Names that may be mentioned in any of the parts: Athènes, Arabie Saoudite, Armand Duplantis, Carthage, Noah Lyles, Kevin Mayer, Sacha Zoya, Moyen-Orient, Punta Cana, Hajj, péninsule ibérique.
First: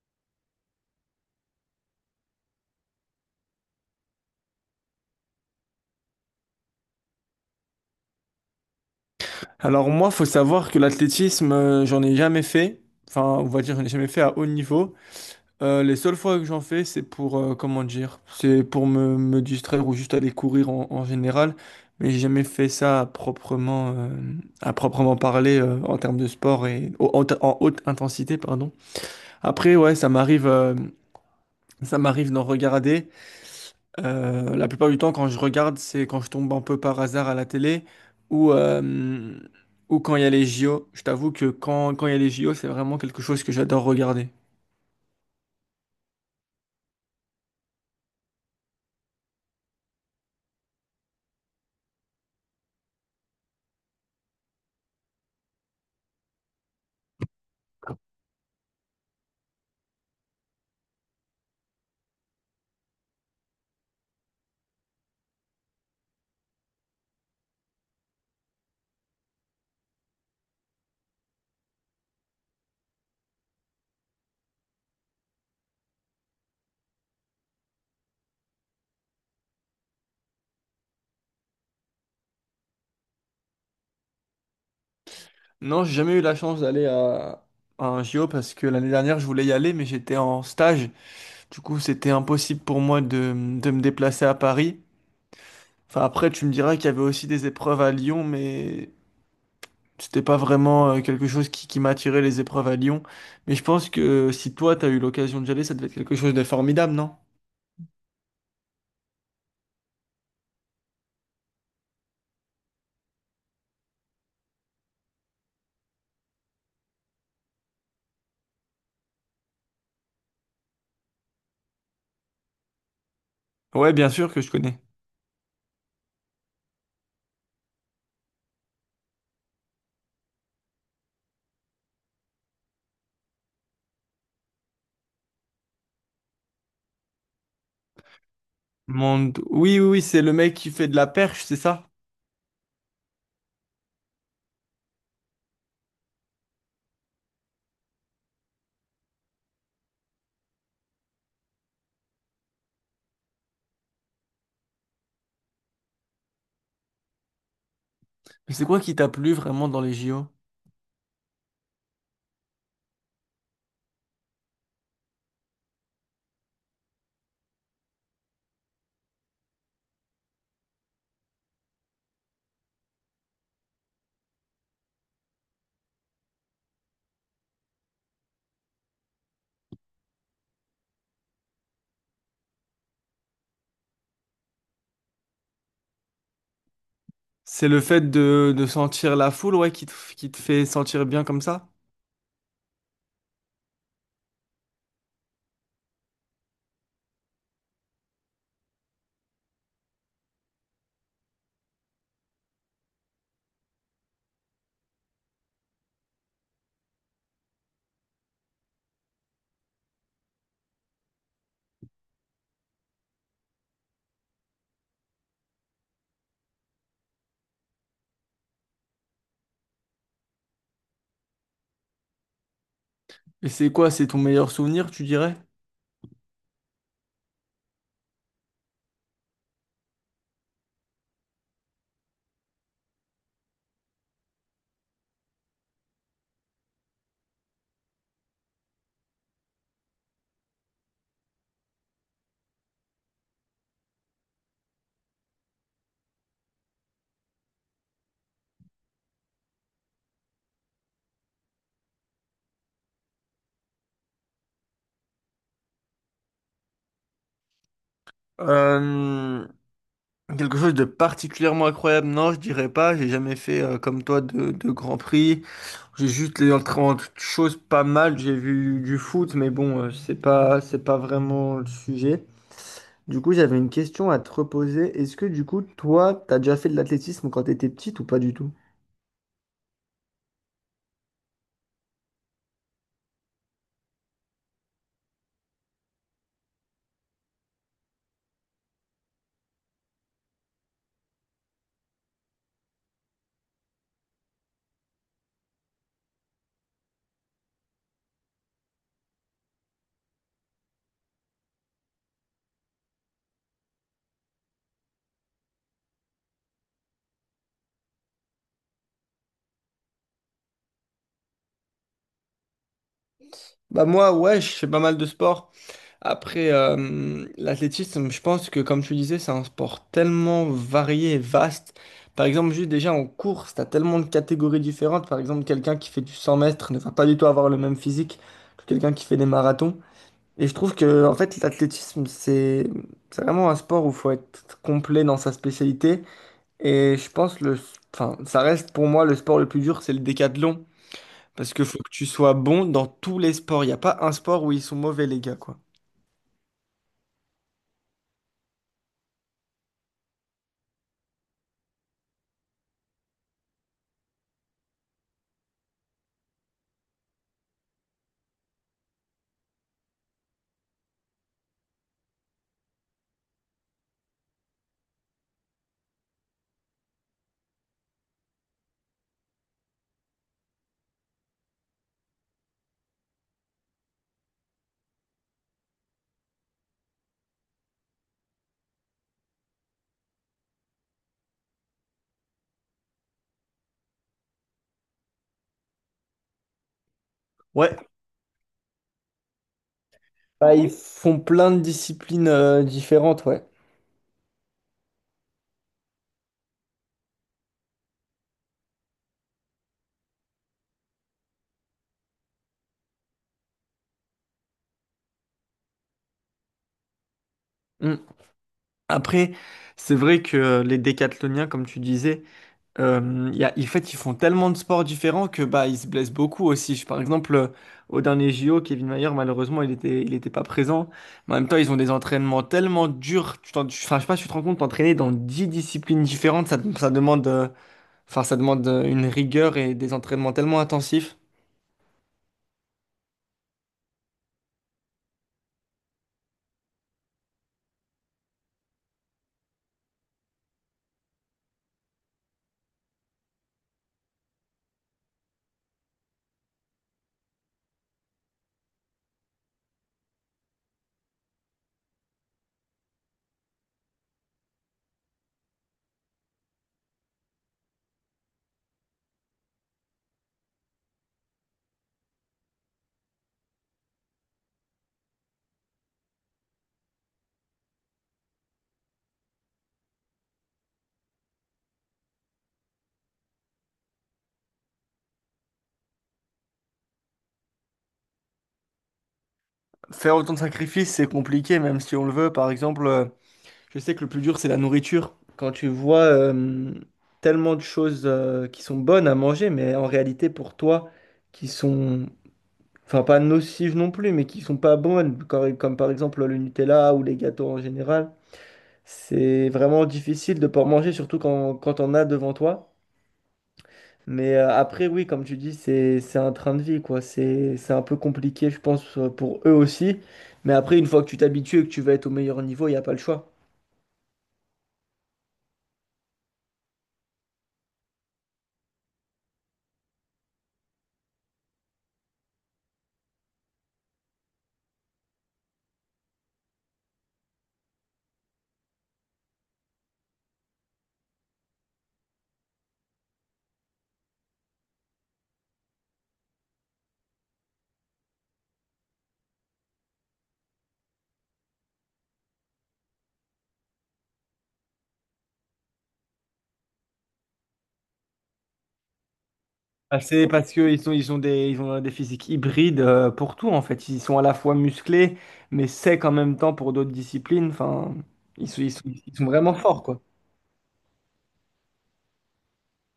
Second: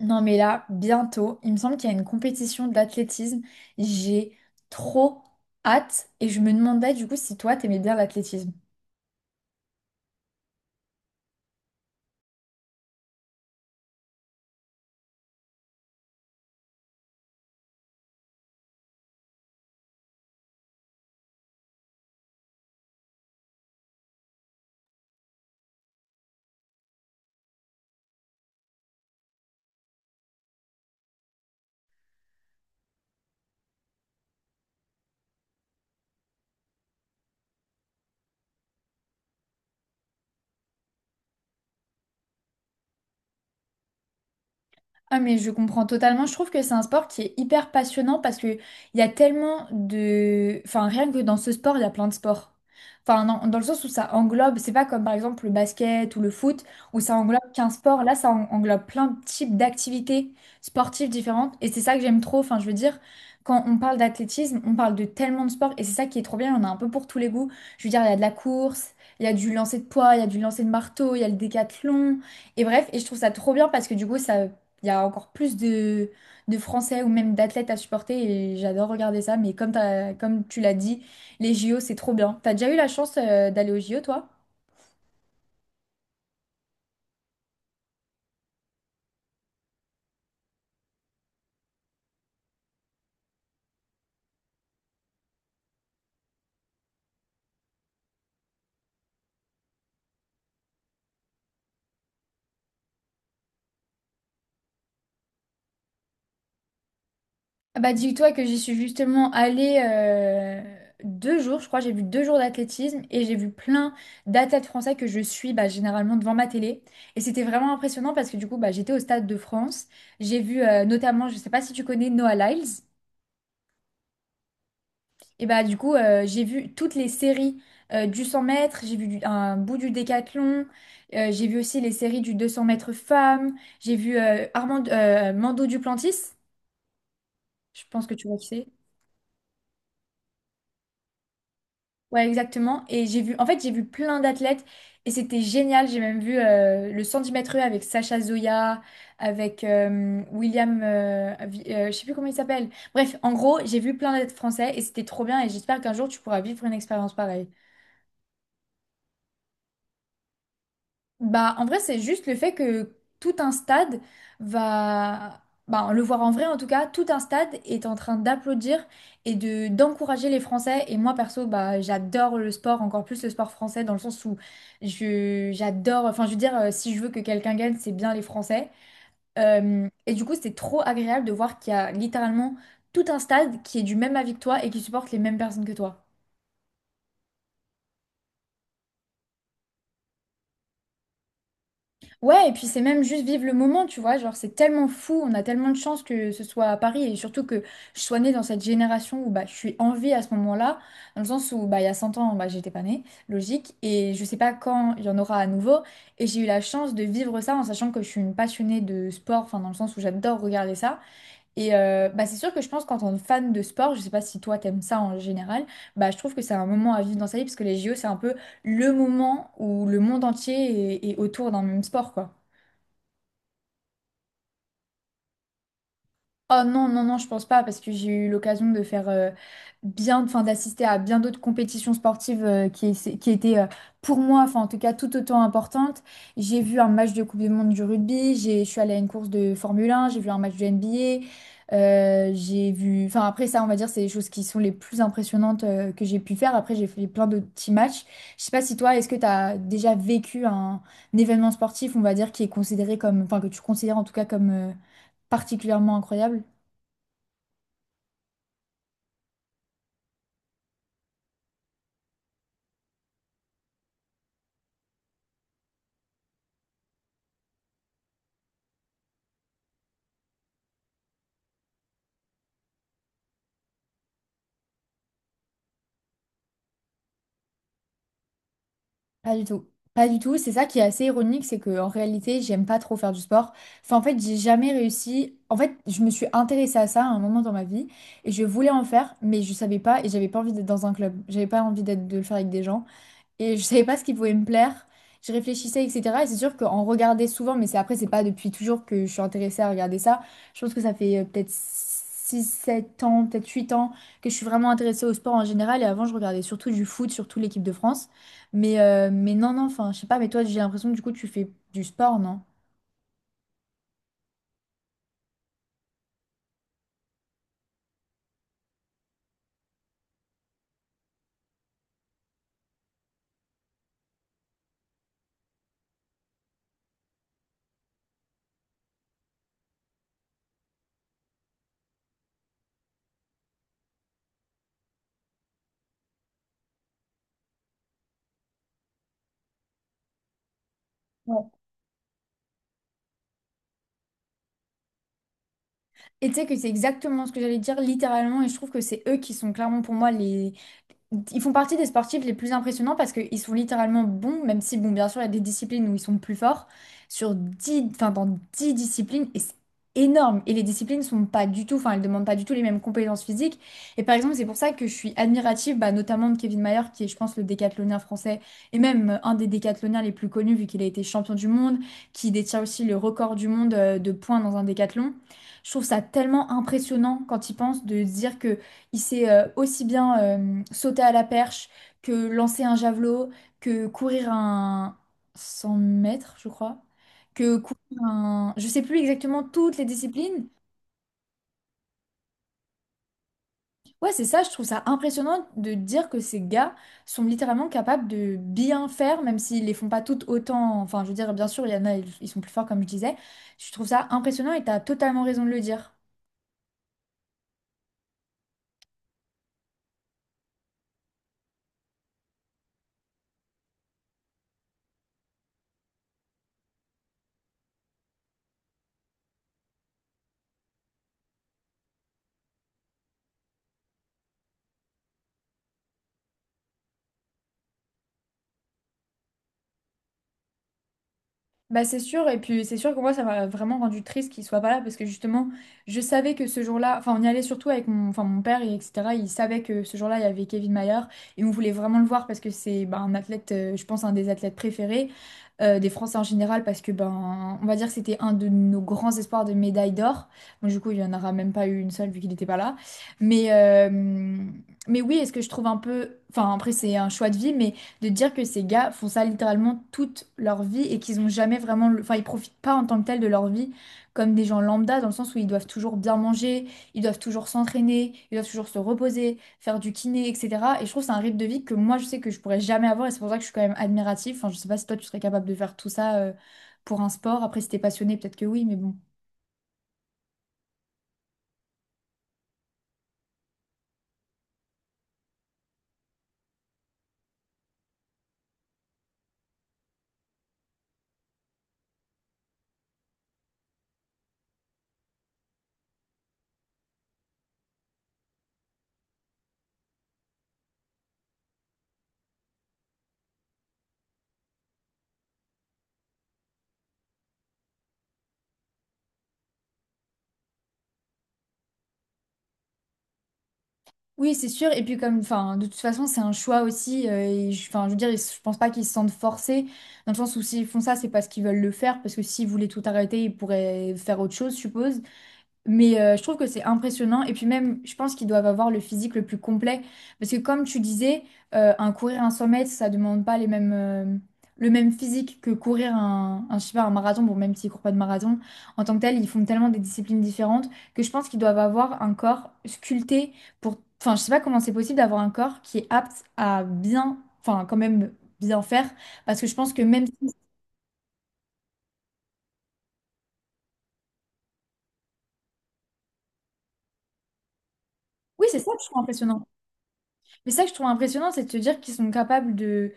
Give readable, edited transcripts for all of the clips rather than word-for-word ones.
Non mais là, bientôt, il me semble qu'il y a une compétition d'athlétisme. J'ai trop hâte et je me demandais du coup si toi t'aimais bien l'athlétisme. Alors moi, faut savoir que l'athlétisme, j'en ai jamais fait. Enfin, on va dire, j'en ai jamais fait à haut niveau. Les seules fois que j'en fais, c'est pour comment dire, c'est pour me distraire ou juste aller courir en général. Mais j'ai jamais fait ça à à proprement parler en termes de sport et en haute intensité, pardon. Après, ouais, ça m'arrive d'en regarder. La plupart du temps, quand je regarde, c'est quand je tombe un peu par hasard à la télé ou, euh, ou quand il y a les JO. Je t'avoue que quand il y a les JO, c'est vraiment quelque chose que j'adore regarder. Ah mais je comprends totalement. Je trouve que c'est un sport qui est hyper passionnant parce que il y a tellement de, enfin rien que dans ce sport, il y a plein de sports. Enfin dans le sens où ça englobe, c'est pas comme par exemple le basket ou le foot où ça englobe qu'un sport. Là, ça englobe plein de types d'activités sportives différentes et c'est ça que j'aime trop. Enfin je veux dire, quand on parle d'athlétisme, on parle de tellement de sports et c'est ça qui est trop bien. Il y en a un peu pour tous les goûts. Je veux dire, il y a de la course, il y a du lancer de poids, il y a du lancer de marteau, il y a le décathlon et bref. Et je trouve ça trop bien parce que du coup ça il y a encore plus de Français ou même d'athlètes à supporter et j'adore regarder ça. Mais comme, comme tu l'as dit, les JO, c'est trop bien. T'as déjà eu la chance d'aller aux JO, toi? Non, j'ai jamais eu la chance d'aller à un JO parce que l'année dernière, je voulais y aller, mais j'étais en stage. Du coup, c'était impossible pour moi de me déplacer à Paris. Enfin, après, tu me diras qu'il y avait aussi des épreuves à Lyon, mais c'était pas vraiment quelque chose qui m'attirait, les épreuves à Lyon. Mais je pense que si toi, t'as eu l'occasion d'y aller, ça devait être quelque chose de formidable, non? Ah, bah dis-toi que j'y suis justement allée 2 jours, je crois, j'ai vu 2 jours d'athlétisme et j'ai vu plein d'athlètes français que je suis, bah, généralement devant ma télé. Et c'était vraiment impressionnant parce que, du coup, bah, j'étais au Stade de France, j'ai vu notamment, je sais pas si tu connais Noah Lyles. Ouais, bien sûr que je connais. Et bah, du coup, j'ai vu toutes les séries du 100 mètres, j'ai vu un bout du décathlon, j'ai vu aussi les séries du 200 mètres femmes, j'ai vu Armand, Mando Duplantis, je pense que tu vois qui c'est. Monde... Oui, oui, oui, c'est le mec qui fait de la perche, c'est ça? Ouais, exactement. Et j'ai vu, en fait, j'ai vu plein d'athlètes et c'était génial. J'ai même vu le 110 mètres haies avec Sacha Zoya, avec William, je sais plus comment il s'appelle. Bref, en gros, j'ai vu plein d'athlètes français et c'était trop bien et j'espère qu'un jour tu pourras vivre une expérience pareille. Mais c'est quoi qui t'a plu vraiment dans les JO? Bah, en vrai, c'est juste le fait que tout un stade va, bah, le voir en vrai en tout cas, tout un stade est en train d'applaudir et de d'encourager les Français. Et moi, perso, bah, j'adore le sport, encore plus le sport français, dans le sens où je j'adore. Enfin, je veux dire, si je veux que quelqu'un gagne, c'est bien les Français. Et du coup, c'est trop agréable de voir qu'il y a littéralement tout un stade qui est du même avis que toi et qui supporte les mêmes personnes que toi. C'est le fait de sentir la foule, ouais, qui qui te fait sentir bien comme ça? Ouais, et puis c'est même juste vivre le moment, tu vois, genre c'est tellement fou, on a tellement de chance que ce soit à Paris et surtout que je sois née dans cette génération où, bah, je suis en vie à ce moment-là, dans le sens où, bah, il y a 100 ans, bah, j'étais pas née, logique, et je sais pas quand il y en aura à nouveau, et j'ai eu la chance de vivre ça en sachant que je suis une passionnée de sport, enfin dans le sens où j'adore regarder ça, et bah, c'est sûr que je pense qu'en tant que fan de sport, je sais pas si toi t'aimes ça en général, bah, je trouve que c'est un moment à vivre dans sa vie parce que les JO c'est un peu le moment où le monde entier est, est autour d'un même sport, quoi. Et c'est quoi? C'est ton meilleur souvenir, tu dirais? Oh non, non, non, je pense pas, parce que j'ai eu l'occasion de faire enfin d'assister à bien d'autres compétitions sportives qui, qui étaient pour moi, enfin en tout cas tout autant importantes. J'ai vu un match de Coupe du Monde du rugby, je suis allée à une course de Formule 1, j'ai vu un match de NBA, j'ai vu, enfin après ça, on va dire, c'est les choses qui sont les plus impressionnantes que j'ai pu faire. Après, j'ai fait plein de petits matchs. Je sais pas si toi, est-ce que tu as déjà vécu un événement sportif, on va dire, qui est considéré comme, enfin que tu considères en tout cas comme particulièrement incroyable? Euh, Quelque chose de particulièrement incroyable, non, je dirais pas. J'ai jamais fait comme toi de Grand Prix. J'ai juste les autres choses pas mal. J'ai vu du foot, mais bon, c'est pas vraiment le sujet. Du coup, j'avais une question à te reposer. Est-ce que du coup, toi, t'as déjà fait de l'athlétisme quand t'étais petite ou pas du tout? Pas du tout. Pas du tout. C'est ça qui est assez ironique, c'est que en réalité, j'aime pas trop faire du sport. Enfin, en fait, j'ai jamais réussi. En fait, je me suis intéressée à ça à un moment dans ma vie et je voulais en faire, mais je savais pas et j'avais pas envie d'être dans un club. J'avais pas envie d'être de le faire avec des gens et je savais pas ce qui pouvait me plaire. Je réfléchissais, etc. Et c'est sûr qu'en regarder souvent, mais c'est après, c'est pas depuis toujours que je suis intéressée à regarder ça. Je pense que ça fait peut-être 6 7 ans, peut-être 8 ans que je suis vraiment intéressée au sport en général. Et avant, je regardais surtout du foot, surtout l'équipe de France. Mais non, non, enfin, je sais pas, mais toi, j'ai l'impression que du coup, tu fais du sport, non? Bah moi, ouais, je fais pas mal de sport. Après, l'athlétisme, je pense que comme tu disais, c'est un sport tellement varié et vaste. Par exemple, juste déjà en course, tu as tellement de catégories différentes. Par exemple, quelqu'un qui fait du 100 mètres ne va pas du tout avoir le même physique que quelqu'un qui fait des marathons. Et je trouve que en fait, l'athlétisme, c'est vraiment un sport où il faut être complet dans sa spécialité. Et enfin, ça reste pour moi le sport le plus dur, c'est le décathlon. Ouais. Parce qu'il faut que tu sois bon dans tous les sports. Il n'y a pas un sport où ils sont mauvais, les gars, quoi. Et tu sais que c'est exactement ce que j'allais dire, littéralement, et je trouve que c'est eux qui sont clairement pour moi les, ils font partie des sportifs les plus impressionnants parce qu'ils sont littéralement bons, même si, bon, bien sûr, il y a des disciplines où ils sont plus forts, sur 10, enfin, dans 10 disciplines, et c'est énorme. Et les disciplines sont pas du tout, enfin, elles demandent pas du tout les mêmes compétences physiques. Et par exemple, c'est pour ça que je suis admirative, bah, notamment de Kevin Mayer, qui est, je pense, le décathlonien français, et même un des décathloniens les plus connus, vu qu'il a été champion du monde, qui détient aussi le record du monde de points dans un décathlon. Je trouve ça tellement impressionnant quand il pense de se dire que il sait aussi bien sauter à la perche que lancer un javelot, que courir un 100 mètres, je crois, que Ouais. courir un... Je sais plus exactement toutes les disciplines. Bah, ils font plein de disciplines différentes, ouais. Ouais, c'est ça, je trouve ça impressionnant de dire que ces gars sont littéralement capables de bien faire, même s'ils les font pas toutes autant. Enfin, je veux dire, bien sûr, il y en a, ils sont plus forts, comme je disais. Je trouve ça impressionnant et tu as totalement raison de le dire. Mm. Après, c'est vrai que les décathloniens, comme tu disais, en fait, ils font tellement de sports différents que bah, ils se blessent beaucoup aussi. Par exemple, au dernier JO, Kevin Mayer, malheureusement, il était pas présent. Mais en même temps, ils ont des entraînements tellement durs. Enfin, je sais pas, si tu te rends compte, t'entraîner dans 10 disciplines différentes, ça demande, enfin, ça demande une rigueur et des entraînements tellement intensifs. Bah c'est sûr, et puis c'est sûr que moi ça m'a vraiment rendu triste qu'il soit pas là parce que justement je savais que ce jour-là, enfin on y allait surtout avec mon père et etc. Il savait que ce jour-là il y avait Kevin Mayer et on voulait vraiment le voir parce que c'est, ben, un athlète, je pense un des athlètes préférés des Français en général parce que, ben, on va dire que c'était un de nos grands espoirs de médaille d'or. Bon, du coup il y en aura même pas eu une seule vu qu'il n'était pas là. Mais, euh, mais oui, est-ce que je trouve un peu, enfin après c'est un choix de vie, mais de dire que ces gars font ça littéralement toute leur vie et qu'ils ont jamais vraiment, enfin ils profitent pas en tant que tel de leur vie comme des gens lambda dans le sens où ils doivent toujours bien manger, ils doivent toujours s'entraîner, ils doivent toujours se reposer, faire du kiné, etc. Et je trouve que c'est un rythme de vie que moi je sais que je pourrais jamais avoir et c'est pour ça que je suis quand même admirative. Enfin je sais pas si toi tu serais capable de faire tout ça pour un sport. Après si t'es passionné peut-être que oui, mais bon. Faire autant de sacrifices, c'est compliqué, même si on le veut. Par exemple, je sais que le plus dur, c'est la nourriture. Quand tu vois tellement de choses qui sont bonnes à manger, mais en réalité pour toi, qui sont, enfin pas nocives non plus, mais qui sont pas bonnes, comme par exemple le Nutella ou les gâteaux en général, c'est vraiment difficile de pas en manger, surtout quand on a devant toi. Mais après, oui, comme tu dis, c'est un train de vie, quoi. C'est un peu compliqué, je pense, pour eux aussi. Mais après, une fois que tu t'habitues et que tu vas être au meilleur niveau, il n'y a pas le choix. Oui, c'est sûr. Et puis comme, enfin, de toute façon, c'est un choix aussi. Enfin, je veux dire, je pense pas qu'ils se sentent forcés, dans le sens où s'ils font ça, c'est parce qu'ils veulent le faire, parce que s'ils voulaient tout arrêter, ils pourraient faire autre chose, je suppose. Je trouve que c'est impressionnant. Et puis même, je pense qu'ils doivent avoir le physique le plus complet. Parce que comme tu disais, un courir un 100 mètres, ça demande pas les mêmes, le même physique que courir je sais pas, un marathon. Bon, même s'ils courent pas de marathon, en tant que tel, ils font tellement des disciplines différentes que je pense qu'ils doivent avoir un corps sculpté pour... Enfin, je sais pas comment c'est possible d'avoir un corps qui est apte à bien, enfin quand même bien faire. Parce que je pense que Bah, même c'est si, parce que ils ont des physiques hybrides pour tout, en fait. Ils sont à la fois musclés, mais secs en même temps pour d'autres disciplines. Enfin, oui, c'est ça que je trouve ils sont impressionnant. vraiment forts, quoi. Mais ça que je trouve impressionnant, c'est de se dire qu'ils sont capables de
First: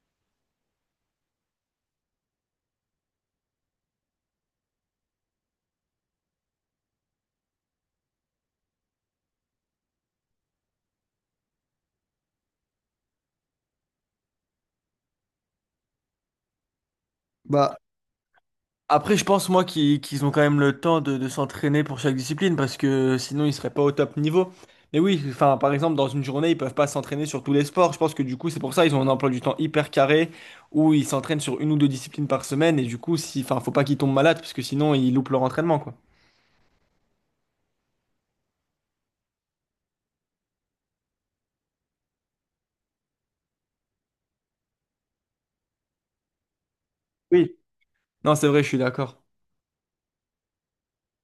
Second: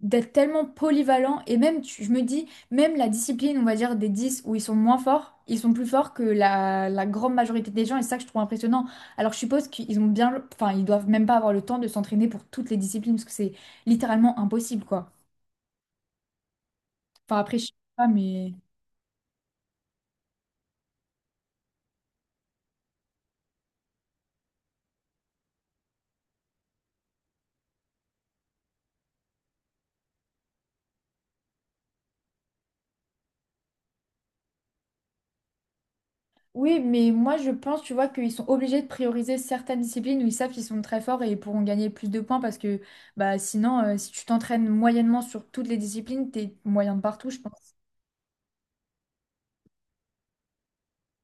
d'être tellement polyvalents. Et même, je me dis, même la discipline, on va dire, des 10 où ils sont moins forts, ils sont plus forts que la grande majorité des gens. Et c'est ça que je trouve impressionnant. Alors je suppose qu'ils ont bien... Enfin, ils doivent même pas avoir le temps de s'entraîner pour toutes les disciplines, parce que c'est littéralement impossible, quoi. Enfin, après, je sais Bah, pas, mais... après, je pense, moi, qu'ils ont quand même le temps de s'entraîner pour chaque discipline parce que sinon, ils seraient pas au top niveau. Mais oui, enfin, par exemple, dans une journée, ils peuvent pas s'entraîner sur tous les sports. Je pense que du coup, c'est pour ça ils ont un emploi du temps hyper carré où ils s'entraînent sur une ou deux disciplines par semaine. Et du coup, si, enfin, faut pas qu'ils tombent malades parce que sinon, ils loupent leur entraînement, quoi. Oui, mais moi je pense, tu vois, qu'ils sont obligés de prioriser certaines disciplines où ils savent qu'ils sont très forts et ils pourront gagner plus de points parce que bah sinon, si tu t'entraînes moyennement sur toutes les disciplines, t'es moyen de partout, je Oui. pense. Non, c'est vrai, je suis d'accord.